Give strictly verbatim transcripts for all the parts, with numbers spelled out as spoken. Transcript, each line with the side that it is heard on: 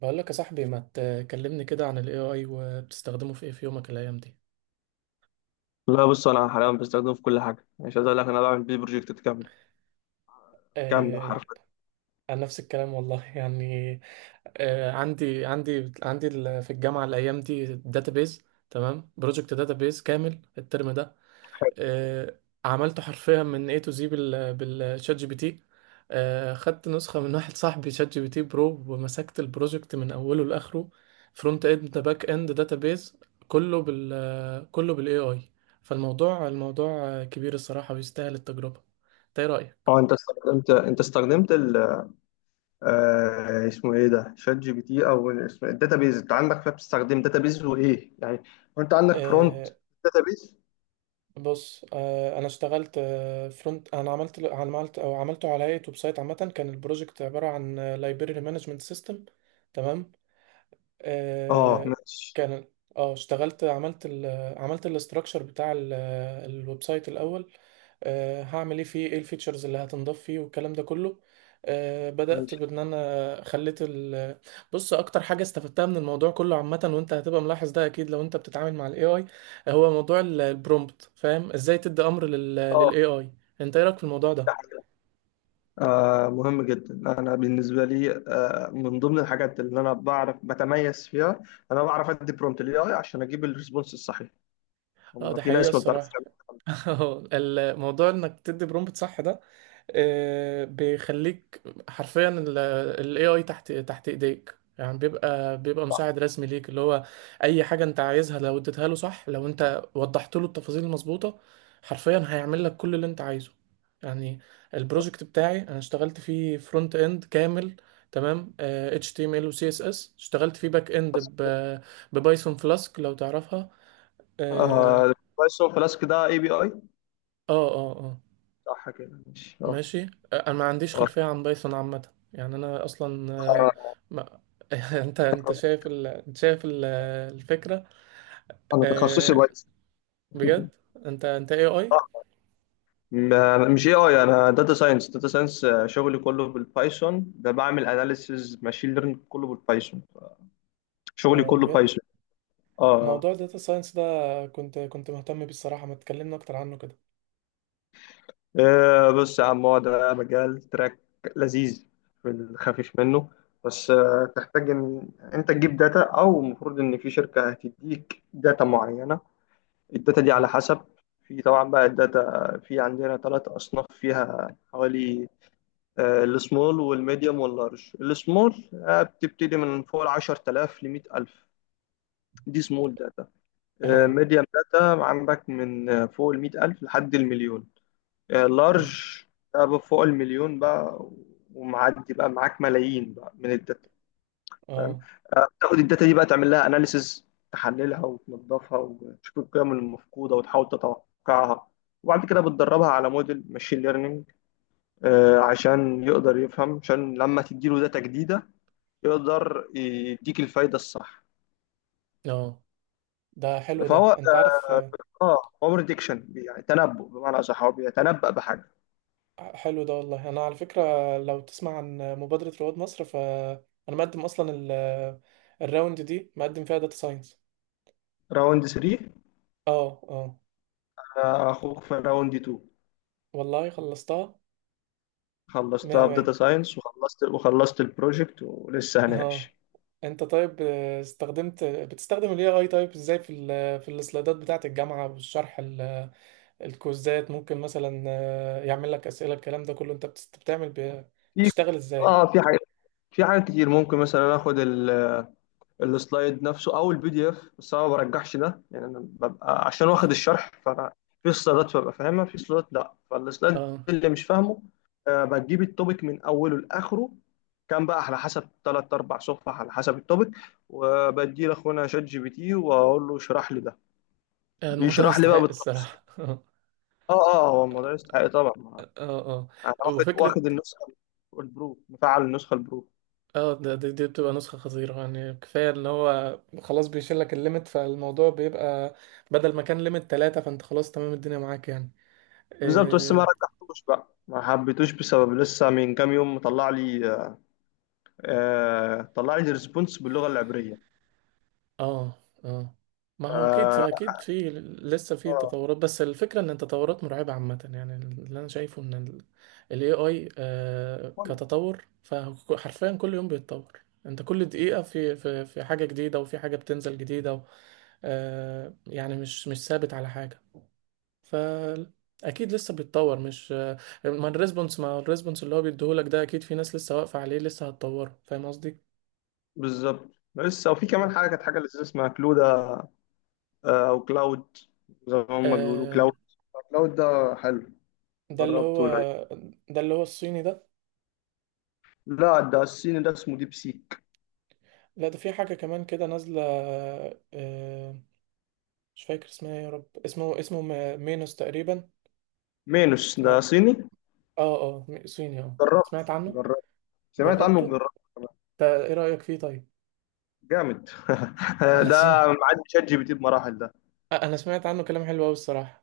right: بقول لك يا صاحبي، ما تكلمني كده عن ال إيه آي وبتستخدمه في ايه في يومك الايام دي؟
left: لا، بص انا حاليا بستخدمه في كل حاجه. يعني مش عايز اقول لك، انا بعمل بيه بروجكتات كامله، كامله
right: آه،
left: حرفيا.
right: انا نفس الكلام والله. يعني. آه، عندي عندي عندي ال- في الجامعه الايام دي داتابيز. تمام، بروجكت داتابيز كامل الترم ده. آه، عملته حرفيا من A to Z بال بالشات جي بي تي. آه، خدت نسخة من واحد صاحبي شات جي بي تي برو، ومسكت البروجكت من أوله لآخره. فرونت اند، باك اند، داتابيز. كله بال آه، كله بالاي اي. فالموضوع الموضوع آه، كبير الصراحة، ويستاهل التجربة. انت ايه رأيك؟
left: اه انت استخدمت انت استخدمت ال آه اسمه ايه ده، شات جي بي تي؟ او اسمه الداتابيز؟ انت عندك فيها بتستخدم داتابيز وايه يعني؟ وانت عندك فرونت
right: آه،
left: داتابيز؟
right: بص. آه، انا اشتغلت آه فرونت. انا عملت عملت او عملته على هيئة ويب سايت عامة. كان البروجكت عبارة عن لايبرري مانجمنت سيستم. تمام.
left: اه،
right: آه،
left: ماشي
right: كان، اه اشتغلت. عملت ال عملت الاستراكشر بتاع ال- الويب سايت الاول. آه، هعمل ايه فيه، ايه الفيتشرز اللي هتنضاف فيه والكلام ده كله. آه، بدأت
left: ماشي،
right: بان انا خليت ال... بص، اكتر حاجة استفدتها من الموضوع كله عامة، وانت هتبقى ملاحظ ده اكيد لو انت بتتعامل مع الاي اي، هو موضوع ال- البرومبت، فاهم ازاي تدي امر لل
left: اه.
right: للاي اي. انت ايه رايك في الموضوع ده؟
left: ده حاجة. آه مهم جدا. انا بالنسبه لي آه من ضمن الحاجات اللي انا بعرف بتميز فيها، انا بعرف ادي برومبت للاي اي عشان اجيب الريسبونس الصحيح.
right: اه،
left: هم
right: ده
left: في
right: حقيقة
left: ناس ما بتعرفش
right: الصراحة. الموضوع انك تدي برومبت صح ده، آه، بيخليك حرفيا ال ال A I تحت تحت ايديك، يعني بيبقى بيبقى مساعد رسمي ليك، اللي هو اي حاجه انت عايزها، لو اديتها له صح، لو انت وضحت له التفاصيل المظبوطه، حرفيا هيعمل لك كل اللي انت عايزه. يعني،
left: تعمل.
right: البروجكت بتاعي انا اشتغلت فيه فرونت اند كامل. تمام، آه، إتش تي إم إل و سي إس إس. اشتغلت فيه باك اند ب- ببايثون فلاسك، لو تعرفها. اه،
left: آه بايثون فلاسك ده اي بي اي؟
right: اه، اه، آه.
left: صح كده، ماشي، اه.
right: ماشي. انا ما عنديش
left: آه،
right: خلفية عن بايثون عامة، يعني انا اصلا آه،
left: آه،
right: ما... انت انت شايف ال... انت شايف ال... الفكرة.
left: انا تخصصي
right: آه،
left: بايثون.
right: بجد؟ انت انت اي اي؟
left: اه، م- مش اي اي، انا داتا ساينس. داتا ساينس شغلي كله بالبايثون، ده بعمل اناليسيز ماشين ليرنينج كله بالبايثون. شغلي
right: اه،
left: كله
right: بجد.
left: بايثون. اه.
right: موضوع الداتا ساينس ده، كنت كنت مهتم بيه الصراحة، ما تكلمنا اكتر عنه كده.
left: آه، بص يا عم، هو ده مجال تراك لذيذ في الخفيف منه. بس آه، تحتاج ان انت تجيب داتا، او المفروض ان في شركة هتديك داتا معينة. الداتا دي على
right: اه،
left: حسب. في طبعا بقى الداتا في عندنا ثلاث أصناف فيها حوالي، آه، السمول والميديوم واللارج. السمول آه، بتبتدي من فوق ال عشرة آلاف ل مية ألف، دي سمول داتا. آه،
right: اه،
left: ميديوم داتا عندك من آه، فوق ال مية ألف لحد المليون.
right: اوف،
left: لارج فوق المليون بقى، ومعدي بقى معاك ملايين بقى من الداتا، فاهم؟
right: اه،
left: آه، تاخد الداتا دي بقى، تعمل لها اناليسز، تحللها وتنظفها وتشوف القيم المفقوده وتحاول تتوقعها، وبعد كده بتدربها على موديل ماشين ليرنينج عشان يقدر يفهم، عشان لما تديله داتا جديده يقدر يديك الفايده الصح.
right: اه. ده حلو
left: فهو
right: ده،
left: اه
right: انت عارف؟ آه،
left: آه، هو بريدكشن، يعني تنبؤ بمعنى اصح، هو بيتنبأ بحاجه.
right: حلو ده والله. انا على فكرة، لو تسمع عن مبادرة رواد مصر، فانا مقدم اصلا ال- الراوند دي، مقدم فيها داتا ساينس.
left: راوند تلاتة.
right: اه، اه،
left: آه، اخوك في راوند اتنين،
right: والله خلصتها. مية
left: خلصتها في داتا
right: مية.
left: ساينس، وخلصت وخلصت البروجكت ولسه
right: اه.
left: هناقش.
right: انت، طيب، آه، استخدمت بتستخدم ال إيه آي، طيب ازاي في ال في السلايدات بتاعة الجامعة والشرح ال- الكويزات، ممكن مثلا آه، يعمل لك أسئلة الكلام ده كله؟ انت بتست- بتعمل ب-
left: في
right: بتشتغل ازاي؟
left: اه في حاجه في حاجات كتير. ممكن مثلا اخد ال- السلايد نفسه او البي دي اف، بس انا ما برجحش ده. يعني انا ببقى عشان واخد الشرح، فانا في سلايدات ببقى فاهمها، في سلايدات لا. فالسلايد
right: اه،
left: اللي مش فاهمه، آه، بجيب التوبيك من اوله لاخره، كان بقى على حسب ثلاث اربع صفح على حسب التوبيك، وبدي لاخونا شات جي بي تي واقول له اشرح لي ده.
right: الموضوع
left: بيشرح لي بقى
right: يستحق
left: بالتفصيل.
right: الصراحة. اه،
left: اه اه، هو الموضوع يستحق طبعا.
right: اه.
left: انا واخد
right: وفكرة،
left: واخد النسخه البرو، مفعل النسخه البرو،
right: اه. ده، دي, دي بتبقى نسخة خطيرة، يعني كفاية ان هو خلاص بيشيل لك الليمت، فالموضوع بيبقى بدل ما كان ليمت ثلاثة، فانت خلاص تمام، الدنيا معاك يعني.
left: بالظبط. بس ما
right: إيه،
left: رجحتوش بقى، ما حبيتوش، بسبب لسه من كام يوم طلع لي آه طلع لي ريسبونس باللغه العبريه.
right: اه، اه. ما
left: ف-
right: هو اكيد
left: آه
right: اكيد، في لسه في تطورات، بس الفكره ان التطورات مرعبه عامه يعني. اللي انا شايفه ان ال A I آه كتطور، فحرفيا كل يوم بيتطور. انت كل دقيقه في في في حاجه جديده، وفي حاجه بتنزل جديده، و آه يعني مش مش ثابت على حاجه. ف... اكيد لسه بيتطور، مش آه، ما الريسبونس ما الريسبونس اللي هو بيديهولك ده، اكيد في ناس لسه واقفه عليه لسه هتطوره. فاهم قصدي؟
left: بالظبط. لسه. وفي كمان حاجه، كانت حاجه لذيذه اسمها كلودا، آه او كلاود، زي ما هم بيقولوا
right: مم.
left: كلاود. كلاود ده حلو،
right: ده اللي
left: جربته
right: هو...
left: ولا؟
right: ده اللي هو الصيني ده؟
left: لا، ده الصيني، ده اسمه ديب سيك.
right: لا، ده في حاجة كمان كده نازلة. آه، مش فاكر اسمها إيه، يا رب. اسمه اسمه م- مينوس تقريبا.
left: مينوس ده
right: اسمها...
left: صيني.
right: اه، اه، م- صيني. اه،
left: جربت
right: سمعت عنه.
left: جربت سمعت عنه،
right: جربته؟
left: جربت كمان.
right: ده ايه رأيك فيه طيب؟
left: جامد.
right: انا س...
left: ده معدي شات جي بي تي بمراحل.
right: انا سمعت عنه كلام حلو قوي الصراحة.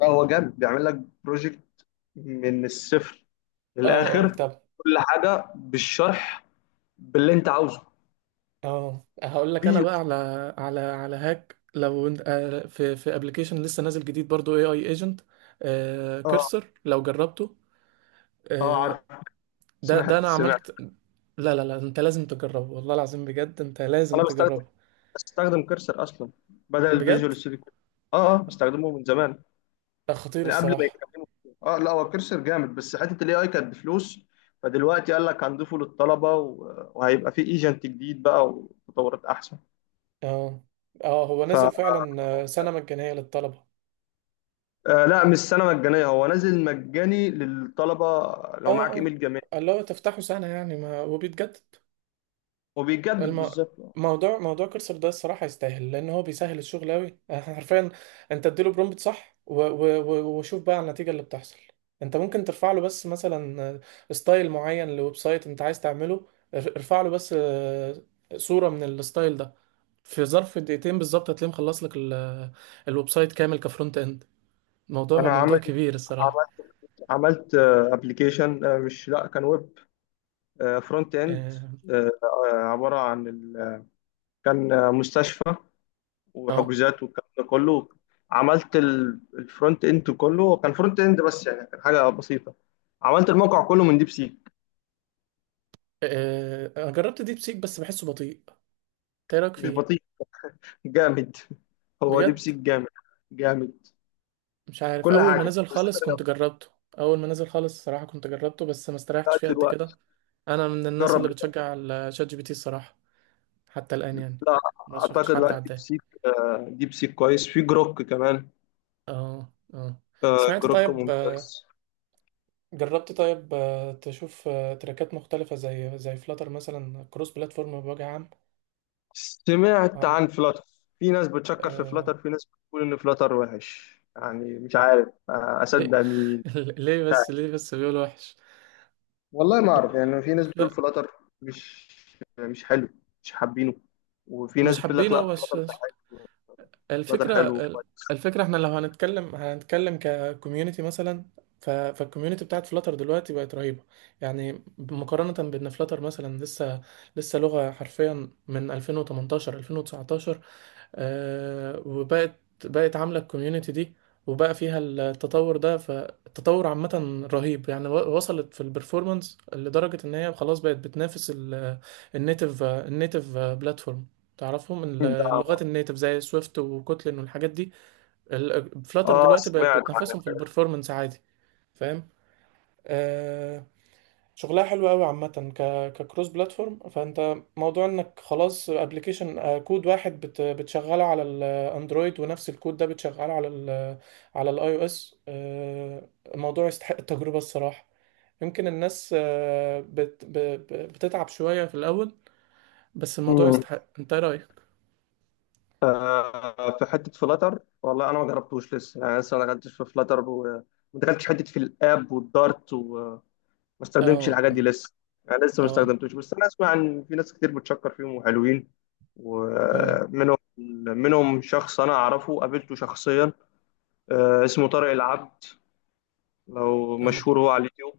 left: لا، هو جامد، بيعمل لك بروجكت من الصفر
right: اه،
left: للاخر،
right: اه، طب.
left: كل حاجه بالشرح، باللي انت عاوزه.
right: اه، هقول لك انا
left: وفي،
right: بقى على... على على هاك، لو انت آه، في في ابلكيشن لسه نازل جديد برضو، اي اي ايجنت،
left: اه
right: كرسر، لو جربته؟
left: اه،
right: آه،
left: عارف.
right: ده ده
left: سمعت
right: انا
left: سمعت
right: عملت... لا، لا، لا، انت لازم تجربه. والله العظيم، بجد انت لازم
left: انا بستخدم
right: تجربه.
left: بستخدم كرسر اصلا، بدل
right: بجد،
left: الفيجوال ستوديو كود. اه اه، بستخدمه من زمان،
right: ده خطير
left: من قبل ما
right: الصراحة.
left: يتكلموا فيه. اه، لا هو كرسر جامد، بس حته الاي اي كانت بفلوس، فدلوقتي قال لك هنضيفه للطلبه، و- وهيبقى في ايجنت جديد بقى وتطورات احسن.
right: اه، اه، هو نزل فعلا آه، سنة مجانية للطلبة.
left: آه، لا مش سنة مجانية، هو نازل مجاني للطلبة لو
right: اه،
left: معاك
right: اه،
left: ايميل جامعي.
right: اللي هو تفتحه سنة يعني، ما وبيتجدد.
left: وبيجدد
right: الم...
left: بالظبط.
right: موضوع موضوع كرسر ده الصراحة يستاهل، لأن هو بيسهل الشغل أوي حرفيا. أنت اديله برومبت صح، و... و... و... وشوف بقى النتيجة اللي بتحصل. أنت ممكن ترفع له بس مثلا ستايل معين لويب سايت أنت عايز تعمله، ار- ارفع له بس آه، صورة من الستايل ده، في ظرف دقيقتين بالظبط هتلاقيه مخلص لك ال... الويب سايت كامل كفرونت إند. موضوع
left: انا
right: موضوع
left: عملت
right: كبير الصراحة.
left: عملت عملت ابلكيشن، مش، لا، كان ويب فرونت اند،
right: اه،
left: عبارة عن ال- كان آه، مستشفى
right: آه.
left: وحجوزات والكلام ده كله. عملت الفرونت اند كله، كان فرونت اند بس، يعني كان حاجة بسيطة. عملت الموقع كله من ديب سيك.
right: آه، أنا جربت ديب سيك، بس بحسه بطيء. إيه رأيك
left: مش
right: فيه؟
left: بطيء، جامد. هو ديب
right: بجد؟
left: سيك جامد. جامد
right: مش
left: في
right: عارف،
left: كل
right: اول ما
left: حاجة
right: نزل
left: بالذات
right: خالص كنت
left: الرياضة.
right: جربته. اول ما نزل خالص، الصراحه كنت جربته بس ما
left: لا،
right: استريحتش فيه قد
left: دلوقتي
right: كده. انا من الناس
left: جرب.
right: اللي بتشجع على شات جي بي تي الصراحه. حتى الان يعني،
left: لا،
right: ما شفتش
left: اعتقد
right: حد
left: لا. ديب
right: عداه.
left: سيك آه، ديب سيك كويس. في جروك كمان،
right: اه، اه،
left: آه،
right: سمعت
left: جروك
right: طيب. آه،
left: ممتاز.
right: جربت طيب آه، تشوف آه، تراكات مختلفه زي زي فلاتر مثلا، كروس بلاتفورم بوجه عام؟
left: سمعت
right: عن...
left: عن فلاتر. في ناس بتشكر في
right: آه...
left: فلاتر، في ناس بتقول ان فلاتر وحش. يعني مش عارف آه،
right: ليه؟
left: اصدق مين.
right: ليه
left: مش
right: بس
left: عارف،
right: ليه بس بيقول وحش؟
left: والله ما اعرف. يعني في ناس
right: مش، لا،
left: بتقول فلاتر مش مش حلو، مش حابينه. وفي
right: مش
left: ناس بتقول لك لا،
right: حابينه بس.
left: فلاتر ده حلو. فلاتر
right: الفكرة...
left: حلو كويس،
right: الفكرة، احنا لو هنتكلم، هنتكلم ككوميونتي مثلا، ف... فالكوميونتي بتاعت فلاتر دلوقتي بقت رهيبة. يعني مقارنة بان فلاتر مثلا لسه، لسه لغة حرفيا من ألفين وتمنتاشر، ألفين وتسعتاشر، آه، وبقت بقت عاملة الكوميونتي دي. وبقى فيها التطور ده، فالتطور عامة رهيب يعني. و- وصلت في البرفورمانس لدرجة ان هي خلاص بقت بتنافس النيتف النيتف بلاتفورم. تعرفهم ال-
left: ده.
right: اللغات النيتف زي سويفت وكوتلين والحاجات دي. فلاتر
left: اه،
right: دلوقتي بقت
left: سمعت
right: بتنافسهم في البرفورمانس عادي. فاهم؟ آه، شغلها حلو قوي عامة. ك... ككروس بلاتفورم، فانت موضوع انك خلاص ابلكيشن كود واحد بت بتشغله على الاندرويد ونفس الكود ده بتشغله على ال آه، على الاي او اس. الموضوع يستحق التجربة الصراحة. يمكن الناس آه، بت ب- ب- بتتعب شوية في الاول، بس الموضوع
left: عنه.
right: يستحق. انت إيه رأيك؟
left: آه، في حته فلاتر، والله انا ما جربتوش لسه. يعني لسه ما دخلتش في فلاتر، وما دخلتش حته في الاب والدارت، وما استخدمتش
right: اه،
left: الحاجات دي
right: اه،
left: لسه. يعني لسه ما
right: اه،
left: استخدمتوش. بس انا اسمع ان في ناس كتير بتشكر فيهم وحلوين.
right: اه،
left: ومنهم منهم شخص انا اعرفه، قابلته شخصيا. آه، اسمه طارق العبد، لو
right: اه،
left: مشهور هو على اليوتيوب.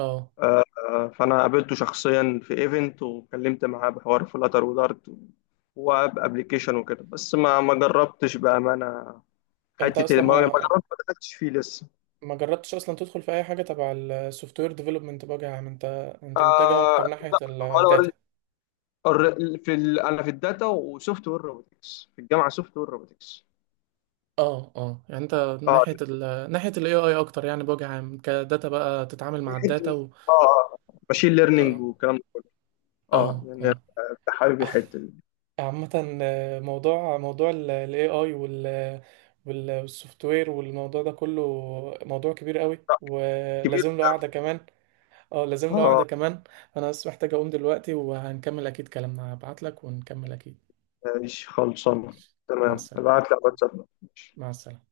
right: آه.
left: آه، آه، فانا قابلته شخصيا في ايفنت، وكلمت معاه بحوار فلاتر ودارت واب ابلكيشن وكده. بس ما ما جربتش بامانه
right: انت
left: حته،
right: اصلا
left: ما هو ما
right: ما...
left: دخلتش فيه لسه.
right: ما جربتش اصلا تدخل في اي حاجه تبع السوفت وير ديفلوبمنت بقى يا عم، انت انت متجه
left: آه،
right: اكتر ناحيه
left: لا، ولا
right: الداتا.
left: اوريدي. الر- في ال... انا في الداتا وسوفت وير روبوتكس في الجامعه، سوفت وير روبوتكس.
right: اه، اه، يعني انت
left: اه،
right: ناحيه ال ناحيه الاي اي اكتر يعني، بوجه عام كداتا بقى، تتعامل
left: دي
right: مع
left: حته،
right: الداتا و...
left: اه، ماشين ليرنينج
right: اه،
left: والكلام ده كله. اه،
right: اه،
left: يعني
right: اه.
left: أنت حابب الحته دي.
right: عامة آه، موضوع موضوع ال A I وال والسوفت وير والموضوع ده كله، موضوع كبير قوي،
left: لا، كبير.
right: ولازم له قعدة كمان. اه، لازم له
left: اه،
right: قعدة كمان. انا بس محتاج اقوم دلوقتي، وهنكمل اكيد كلامنا، هبعت لك ونكمل اكيد.
left: ماشي، خلصانه
right: ماشي. مع
left: تمام،
right: السلامة.
left: ابعت لك واتساب.
right: مع السلامة.